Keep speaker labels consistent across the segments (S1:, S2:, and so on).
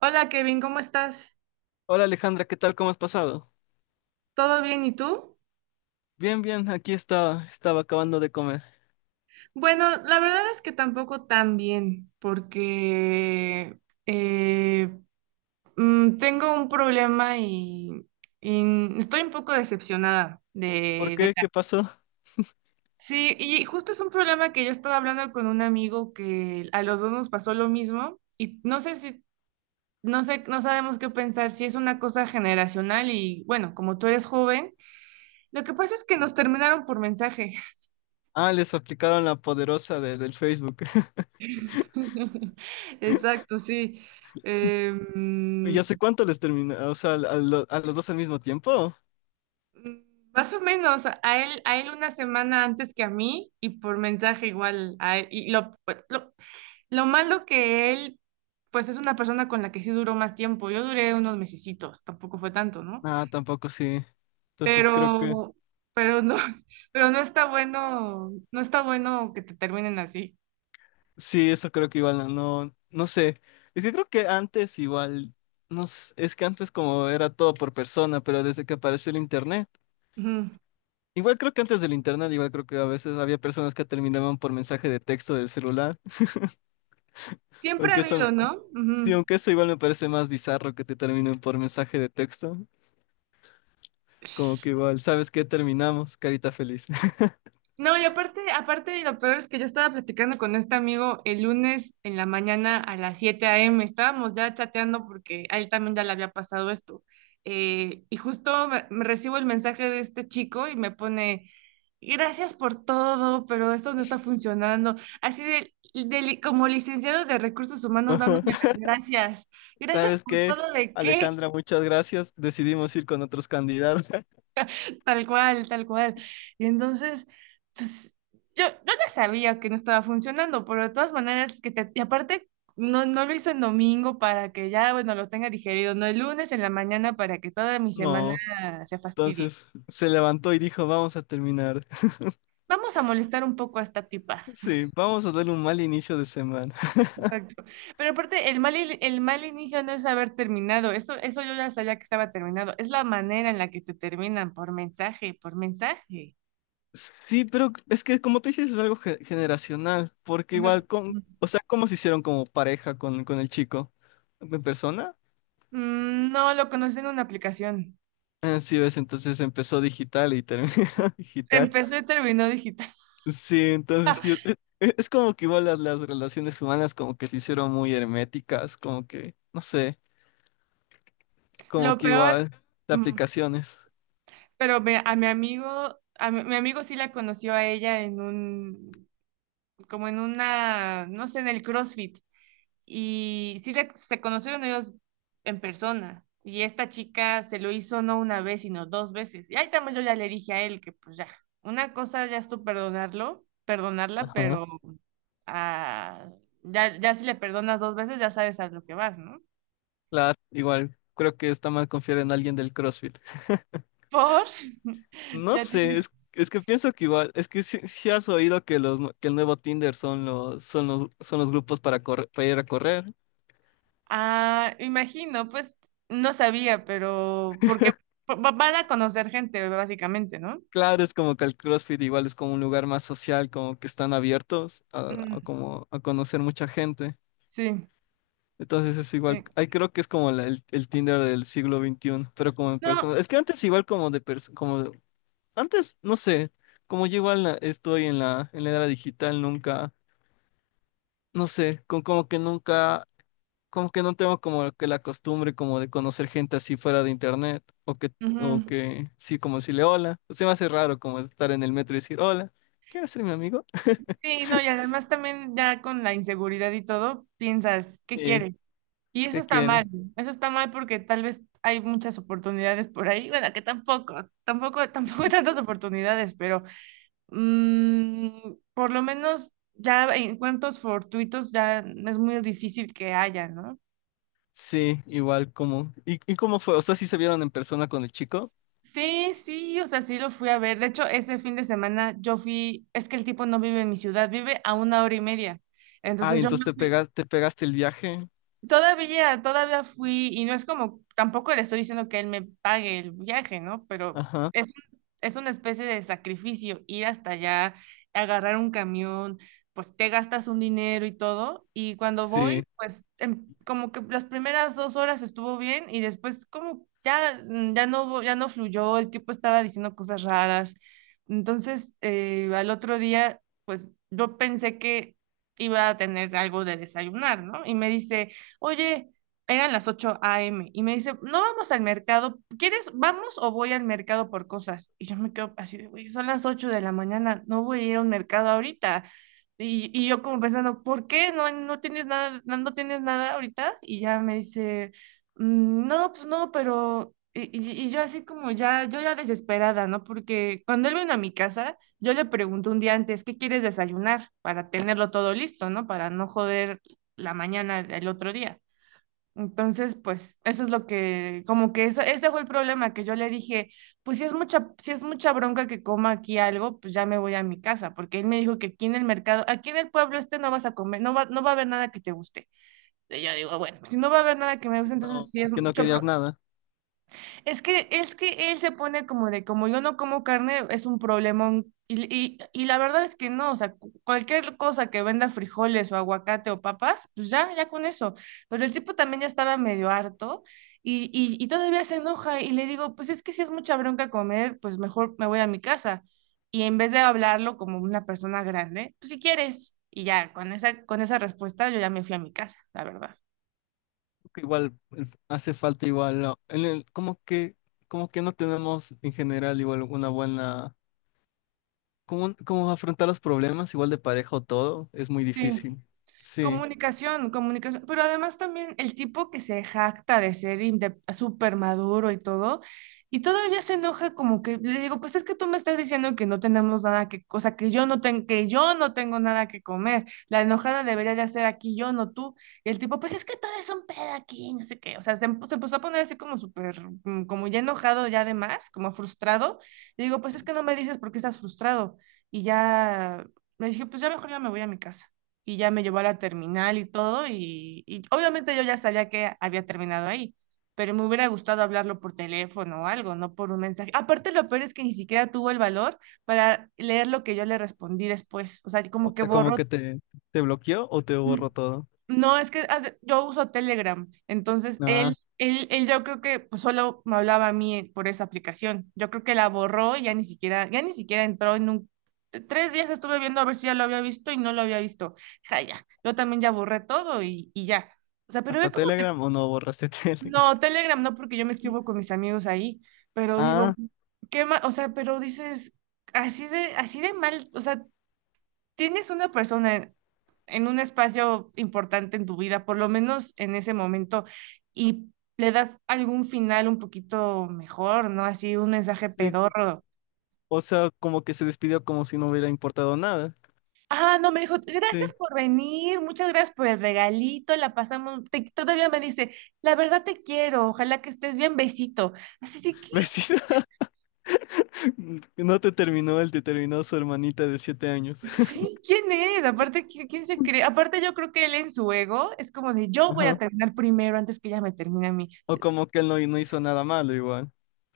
S1: Hola Kevin, ¿cómo estás?
S2: Hola Alejandra, ¿qué tal? ¿Cómo has pasado?
S1: ¿Todo bien y tú?
S2: Bien, bien, aquí estaba acabando de comer.
S1: Bueno, la verdad es que tampoco tan bien, porque eh, tengo un problema y estoy un poco decepcionada
S2: ¿Por
S1: de, de
S2: qué?
S1: la-
S2: ¿Qué pasó?
S1: Sí, y justo es un problema que yo estaba hablando con un amigo que a los dos nos pasó lo mismo y no sé si, no sé, no sabemos qué pensar, si es una cosa generacional y bueno, como tú eres joven, lo que pasa es que nos terminaron por mensaje.
S2: Ah, les aplicaron la poderosa del Facebook.
S1: Exacto, sí. Em,
S2: ¿Y hace
S1: mm,
S2: cuánto les terminó? O sea, ¿ a los dos al mismo tiempo?
S1: más o menos, a él una semana antes que a mí y por mensaje igual. A él. Y lo malo que él, pues es una persona con la que sí duró más tiempo. Yo duré unos mesecitos, tampoco fue tanto, ¿no?
S2: Ah, tampoco sí. Entonces creo que,
S1: Pero, pero no, pero no está bueno, no está bueno que te terminen así.
S2: sí, eso creo que igual no, no, no sé. Es que creo que antes igual, no sé, es que antes como era todo por persona, pero desde que apareció el internet,
S1: Ujú.
S2: igual creo que antes del internet, igual creo que a veces había personas que terminaban por mensaje de texto del celular.
S1: Siempre ha
S2: Aunque eso,
S1: habido, ¿no?
S2: Y
S1: Ujú.
S2: aunque eso igual me parece más bizarro que te terminen por mensaje de texto. Como que igual, ¿sabes qué? Terminamos, carita feliz.
S1: No, y aparte, aparte, lo peor es que yo estaba platicando con este amigo el lunes en la mañana a las 7 a.m. Estábamos ya chateando porque a él también ya le había pasado esto. Y justo me recibo el mensaje de este chico y me pone, gracias por todo, pero esto no está funcionando. Así de, como licenciado de recursos humanos dándome
S2: Ajá.
S1: las gracias. Gracias
S2: ¿Sabes
S1: por
S2: qué?
S1: todo, ¿de qué?
S2: Alejandra, muchas gracias. Decidimos ir con otros candidatos.
S1: Tal cual, tal cual. Y entonces, pues yo ya sabía que no estaba funcionando, pero de todas maneras, y aparte, no, no lo hizo en domingo para que ya, bueno, lo tenga digerido, no el lunes en la mañana para que toda mi semana
S2: No.
S1: se fastidie.
S2: Entonces se levantó y dijo, vamos a terminar.
S1: Vamos a molestar un poco a esta tipa.
S2: Sí, vamos a darle un mal inicio de semana.
S1: Exacto. Pero aparte, el mal inicio no es haber terminado. Eso yo ya sabía que estaba terminado. Es la manera en la que te terminan por mensaje, por mensaje.
S2: Sí, pero es que como tú dices, es algo generacional, porque
S1: O sea,
S2: igual con, o sea, ¿cómo se hicieron como pareja con el chico? ¿En persona?
S1: no, lo conocí en una aplicación.
S2: Ah, sí, ves, entonces empezó digital y terminó digital.
S1: Empezó y terminó digital.
S2: Sí, entonces sí, es como que igual las relaciones humanas como que se hicieron muy herméticas, como que, no sé, como
S1: Lo
S2: que
S1: peor,
S2: igual de
S1: mm,
S2: aplicaciones.
S1: pero me- a mi amigo, a mi, mi amigo sí la conoció a ella en un, como en una, no sé, en el CrossFit. Y se conocieron ellos en persona. Y esta chica se lo hizo no una vez, sino dos veces. Y ahí también yo ya le dije a él que pues ya, una cosa ya es tú perdonarlo, perdonarla,
S2: Ajá.
S1: pero ah, ya, ya si le perdonas dos veces ya sabes a lo que vas, ¿no?
S2: Claro, igual creo que está mal confiar en alguien del CrossFit.
S1: Por,
S2: No
S1: ya.
S2: sé, es que pienso que igual, es que si has oído que los que el nuevo Tinder son los grupos para correr, para ir a correr.
S1: Ah, imagino, pues no sabía, pero porque van a conocer gente, básicamente, ¿no?
S2: Claro, es como que el CrossFit igual es como un lugar más social, como que están abiertos a
S1: Ujú.
S2: como a conocer mucha gente.
S1: Sí,
S2: Entonces es igual,
S1: sí.
S2: ahí creo que es como el Tinder del siglo XXI, pero como en
S1: No.
S2: persona. Es que antes igual como antes, no sé, como yo igual estoy en la era digital, nunca, no sé, con, como que nunca como que no tengo como que la costumbre como de conocer gente así fuera de internet o
S1: Ujú.
S2: que sí como decirle hola. Se me hace raro como estar en el metro y decir hola, ¿quieres ser mi amigo?
S1: Sí, no, y además también ya con la inseguridad y todo, piensas, ¿qué
S2: Sí,
S1: quieres? Y
S2: ¿qué quiere?
S1: eso está mal porque tal vez hay muchas oportunidades por ahí, bueno, que tampoco, tampoco, tampoco hay tantas oportunidades, pero por lo menos ya encuentros fortuitos ya es muy difícil que haya, ¿no?
S2: Sí, igual como, ¿y cómo fue? O sea, ¿sí se vieron en persona con el chico?
S1: Sí, sí, o sea, sí lo fui a ver. De hecho, ese fin de semana yo fui, es que el tipo no vive en mi ciudad, vive a una hora y media.
S2: Ah,
S1: Entonces
S2: y
S1: yo me
S2: entonces te
S1: fui.
S2: pegaste te pegaste el viaje.
S1: Todavía, todavía fui, y no es como, tampoco le estoy diciendo que él me pague el viaje, ¿no? Pero
S2: Ajá.
S1: es una especie de sacrificio ir hasta allá, agarrar un camión, pues te gastas un dinero y todo, y cuando voy,
S2: Sí.
S1: pues como que las primeras 2 horas estuvo bien y después como ya, ya no, ya no fluyó, el tipo estaba diciendo cosas raras. Entonces, al otro día, pues yo pensé que iba a tener algo de desayunar, ¿no? Y me dice, oye, eran las 8 a.m. y me dice, no, vamos al mercado, ¿quieres, vamos o voy al mercado por cosas? Y yo me quedo así de, "Güey, son las 8 de la mañana, no voy a ir a un mercado ahorita". Y yo como pensando, ¿por qué? No, no tienes nada, no, no tienes nada ahorita. Y ya me dice, "Mm, no, pues no, pero...". Y yo así como ya, yo ya desesperada, ¿no? Porque cuando él vino a mi casa, yo le pregunto un día antes, ¿qué quieres desayunar? Para tenerlo todo listo, ¿no? Para no joder la mañana del otro día. Entonces, pues eso es lo que, como que eso, ese fue el problema que yo le dije, pues si es mucha bronca que coma aquí algo, pues ya me voy a mi casa, porque él me dijo que aquí en el mercado, aquí en el pueblo este no vas a comer, no va a haber nada que te guste. Y yo digo, bueno, si no va a haber nada que me guste, entonces si es
S2: Que no
S1: mucho,
S2: querías nada.
S1: es que él se pone como de, como yo no como carne, es un problemón. Y la verdad es que no, o sea, cualquier cosa que venda frijoles o aguacate o papas, pues ya, ya con eso. Pero el tipo también ya estaba medio harto y, y todavía se enoja y le digo, pues es que si es mucha bronca comer, pues mejor me voy a mi casa. Y en vez de hablarlo como una persona grande, pues si quieres. Y ya, con esa respuesta yo ya me fui a mi casa, la verdad.
S2: Que Igual, hace falta igual, ¿no? En el, como que no tenemos en general igual una buena. ¿Cómo, afrontar los problemas, igual de pareja o todo? Es muy difícil. Sí.
S1: Comunicación, comunicación, pero además también el tipo que se jacta de ser súper maduro y todo, y todavía se enoja como que le digo, pues es que tú me estás diciendo que no tenemos nada que, o sea, que yo no tengo nada que comer, la enojada debería de hacer aquí yo, no tú, y el tipo, pues es que todo es un pedo aquí, no sé qué, o sea, se empezó a poner así como súper, como ya enojado ya además, como frustrado, le digo, pues es que no me dices por qué estás frustrado, y ya me dije, pues ya mejor ya me voy a mi casa y ya me llevó a la terminal y todo, y, obviamente yo ya sabía que había terminado ahí, pero me hubiera gustado hablarlo por teléfono o algo, no por un mensaje. Aparte, lo peor es que ni siquiera tuvo el valor para leer lo que yo le respondí después, o sea,
S2: O
S1: como que
S2: sea, como
S1: borró.
S2: que te bloqueó o te
S1: mm,
S2: borró todo.
S1: no, es que yo uso Telegram, entonces
S2: Ah,
S1: él yo creo que pues, solo me hablaba a mí, por esa aplicación. Yo creo que la borró y ya ni siquiera entró en un... 3 días estuve viendo a ver si ya lo había visto y no lo había visto. Ja, ya, yo también ya borré todo y, ya. O sea, pero
S2: ¿hasta
S1: ve cómo...
S2: Telegram o no borraste Telegram?
S1: No, Telegram no, porque yo me escribo con mis amigos ahí, pero digo,
S2: Ah,
S1: O sea, pero dices, así de mal, o sea, tienes una persona en un espacio importante en tu vida, por lo menos en ese momento, y le das algún final un poquito mejor, ¿no? Así un mensaje
S2: sí.
S1: pedorro.
S2: O sea, como que se despidió como si no hubiera importado nada.
S1: Ah, no, me dijo, gracias
S2: Sí.
S1: por venir, muchas gracias por el regalito, la pasamos, todavía me dice, la verdad te quiero, ojalá que estés bien, besito. Así de, ¿qué?
S2: Vecina, no te terminó él, te terminó su hermanita de 7 años.
S1: Sí, ¿quién es? Aparte, ¿quién se cree? Aparte, yo creo que él en su ego es como de, yo voy
S2: Ajá.
S1: a terminar primero antes que ella me termine a mí.
S2: O como que él no, no hizo nada malo igual.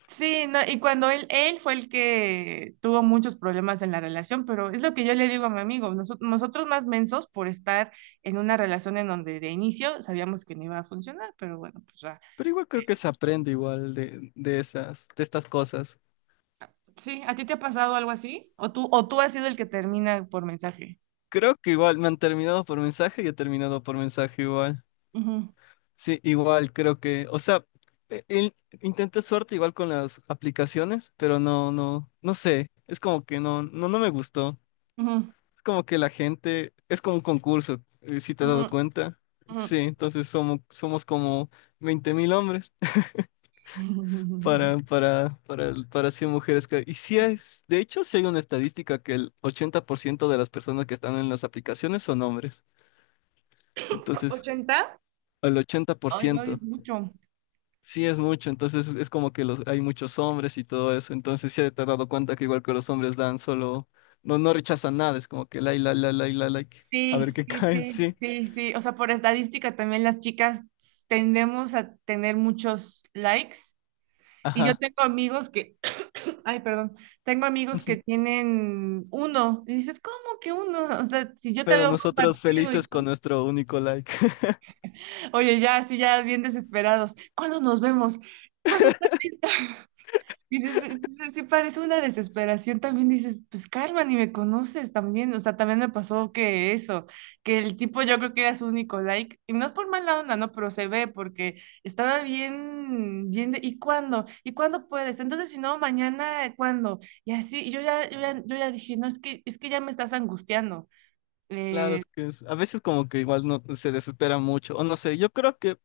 S1: Sí, no, y cuando él fue el que tuvo muchos problemas en la relación, pero es lo que yo le digo a mi amigo, nosotros más mensos por estar en una relación en donde de inicio sabíamos que no iba a funcionar, pero bueno, pues ya.
S2: Pero igual creo que se aprende igual de estas cosas.
S1: Sí, ¿a ti te ha pasado algo así? O tú has sido el que termina por mensaje?
S2: Creo que igual me han terminado por mensaje y he terminado por mensaje igual. Sí, igual creo que, o sea, e- el- intenté suerte igual con las aplicaciones, pero no, no, no sé. Es como que no, no, no me gustó.
S1: Ujú, ujú,
S2: Es como que la gente, es como un concurso, si te has
S1: ujú,
S2: dado cuenta.
S1: ujú.
S2: Sí, entonces somos como 20.000 hombres para, para, para, para 100 mujeres. Y sí es, de hecho, sí hay una estadística que el 80% de las personas que están en las aplicaciones son hombres. Entonces,
S1: ¿80?
S2: el ochenta por
S1: Ay, guau,
S2: ciento
S1: es mucho.
S2: Sí, es mucho, entonces es como que hay muchos hombres y todo eso, entonces sí te has dado cuenta que igual que los hombres dan solo, no, no rechazan nada, es como que la like, a
S1: Sí,
S2: ver qué
S1: sí,
S2: cae,
S1: sí,
S2: sí,
S1: sí, sí. O sea, por estadística también las chicas tendemos a tener muchos likes. Y yo
S2: ajá.
S1: tengo amigos que, ay, perdón, tengo amigos que tienen uno. Y dices, ¿cómo que uno? O sea, si yo te
S2: Pero
S1: veo un
S2: nosotros
S1: partido y
S2: felices
S1: todo.
S2: con nuestro único like.
S1: Oye, ya, sí, ya bien desesperados. ¿Cuándo nos vemos? ¿Cuándo estás lista? Y dices, sí, sí, sí, parece una desesperación, también dices, pues calma, ni me conoces también, o sea, también me pasó que eso, que el tipo yo creo que era su único like, y no es por mala onda, no, pero se ve porque estaba bien, bien, de, ¿y cuándo? ¿Y cuándo puedes? Entonces, si no, mañana, ¿cuándo? Y así, y yo ya dije, no, es que ya me estás angustiando.
S2: Claro,
S1: Eh,
S2: es que a veces como que igual no se desespera mucho, o no sé, yo creo que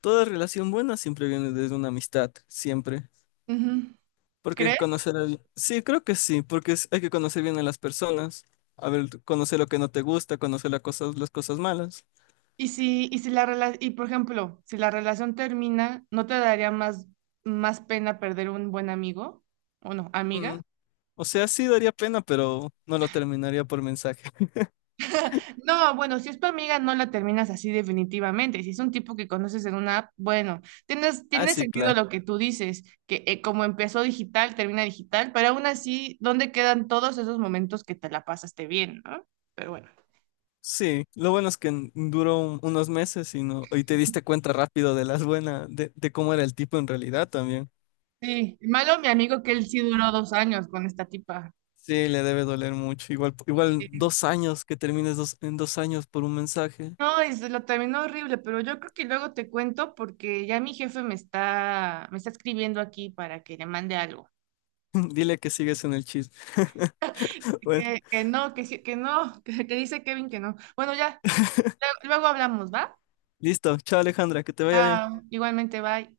S2: toda relación buena siempre viene desde una amistad, siempre.
S1: ujú.
S2: Porque hay que
S1: ¿Crees?
S2: conocer a. Sí, creo que sí, porque hay que conocer bien a las personas. A ver, conocer lo que no te gusta, conocer las cosas malas.
S1: Y si, y si y por ejemplo, si la relación termina, ¿no te daría más, más pena perder un buen amigo? ¿O no,
S2: Mm,
S1: amiga?
S2: O sea, sí daría pena, pero no lo terminaría por mensaje.
S1: No, bueno, si es tu amiga, no la terminas así definitivamente. Si es un tipo que conoces en una app, bueno, tienes,
S2: Ah,
S1: tiene
S2: sí,
S1: sentido
S2: claro.
S1: lo que tú dices, que como empezó digital, termina digital, pero aún así, ¿dónde quedan todos esos momentos que te la pasaste bien, ¿no? Pero bueno.
S2: Sí, lo bueno es que duró unos meses y no, y te diste cuenta rápido de las buenas, de cómo era el tipo en realidad también.
S1: Sí, malo mi amigo que él sí duró 2 años con esta tipa.
S2: Sí, le debe doler mucho. Igual
S1: Sí.
S2: 2 años que termines en 2 años por un mensaje.
S1: No, y se lo terminó horrible, pero yo creo que luego te cuento porque ya mi jefe me está escribiendo aquí para que le mande algo.
S2: Dile que sigues en el chisme. Bueno,
S1: Que no, que sí, que no, que, dice Kevin que no. Bueno, ya, luego luego hablamos, ¿va?
S2: listo. Chao, Alejandra, que te vaya bien.
S1: Chao, igualmente, bye.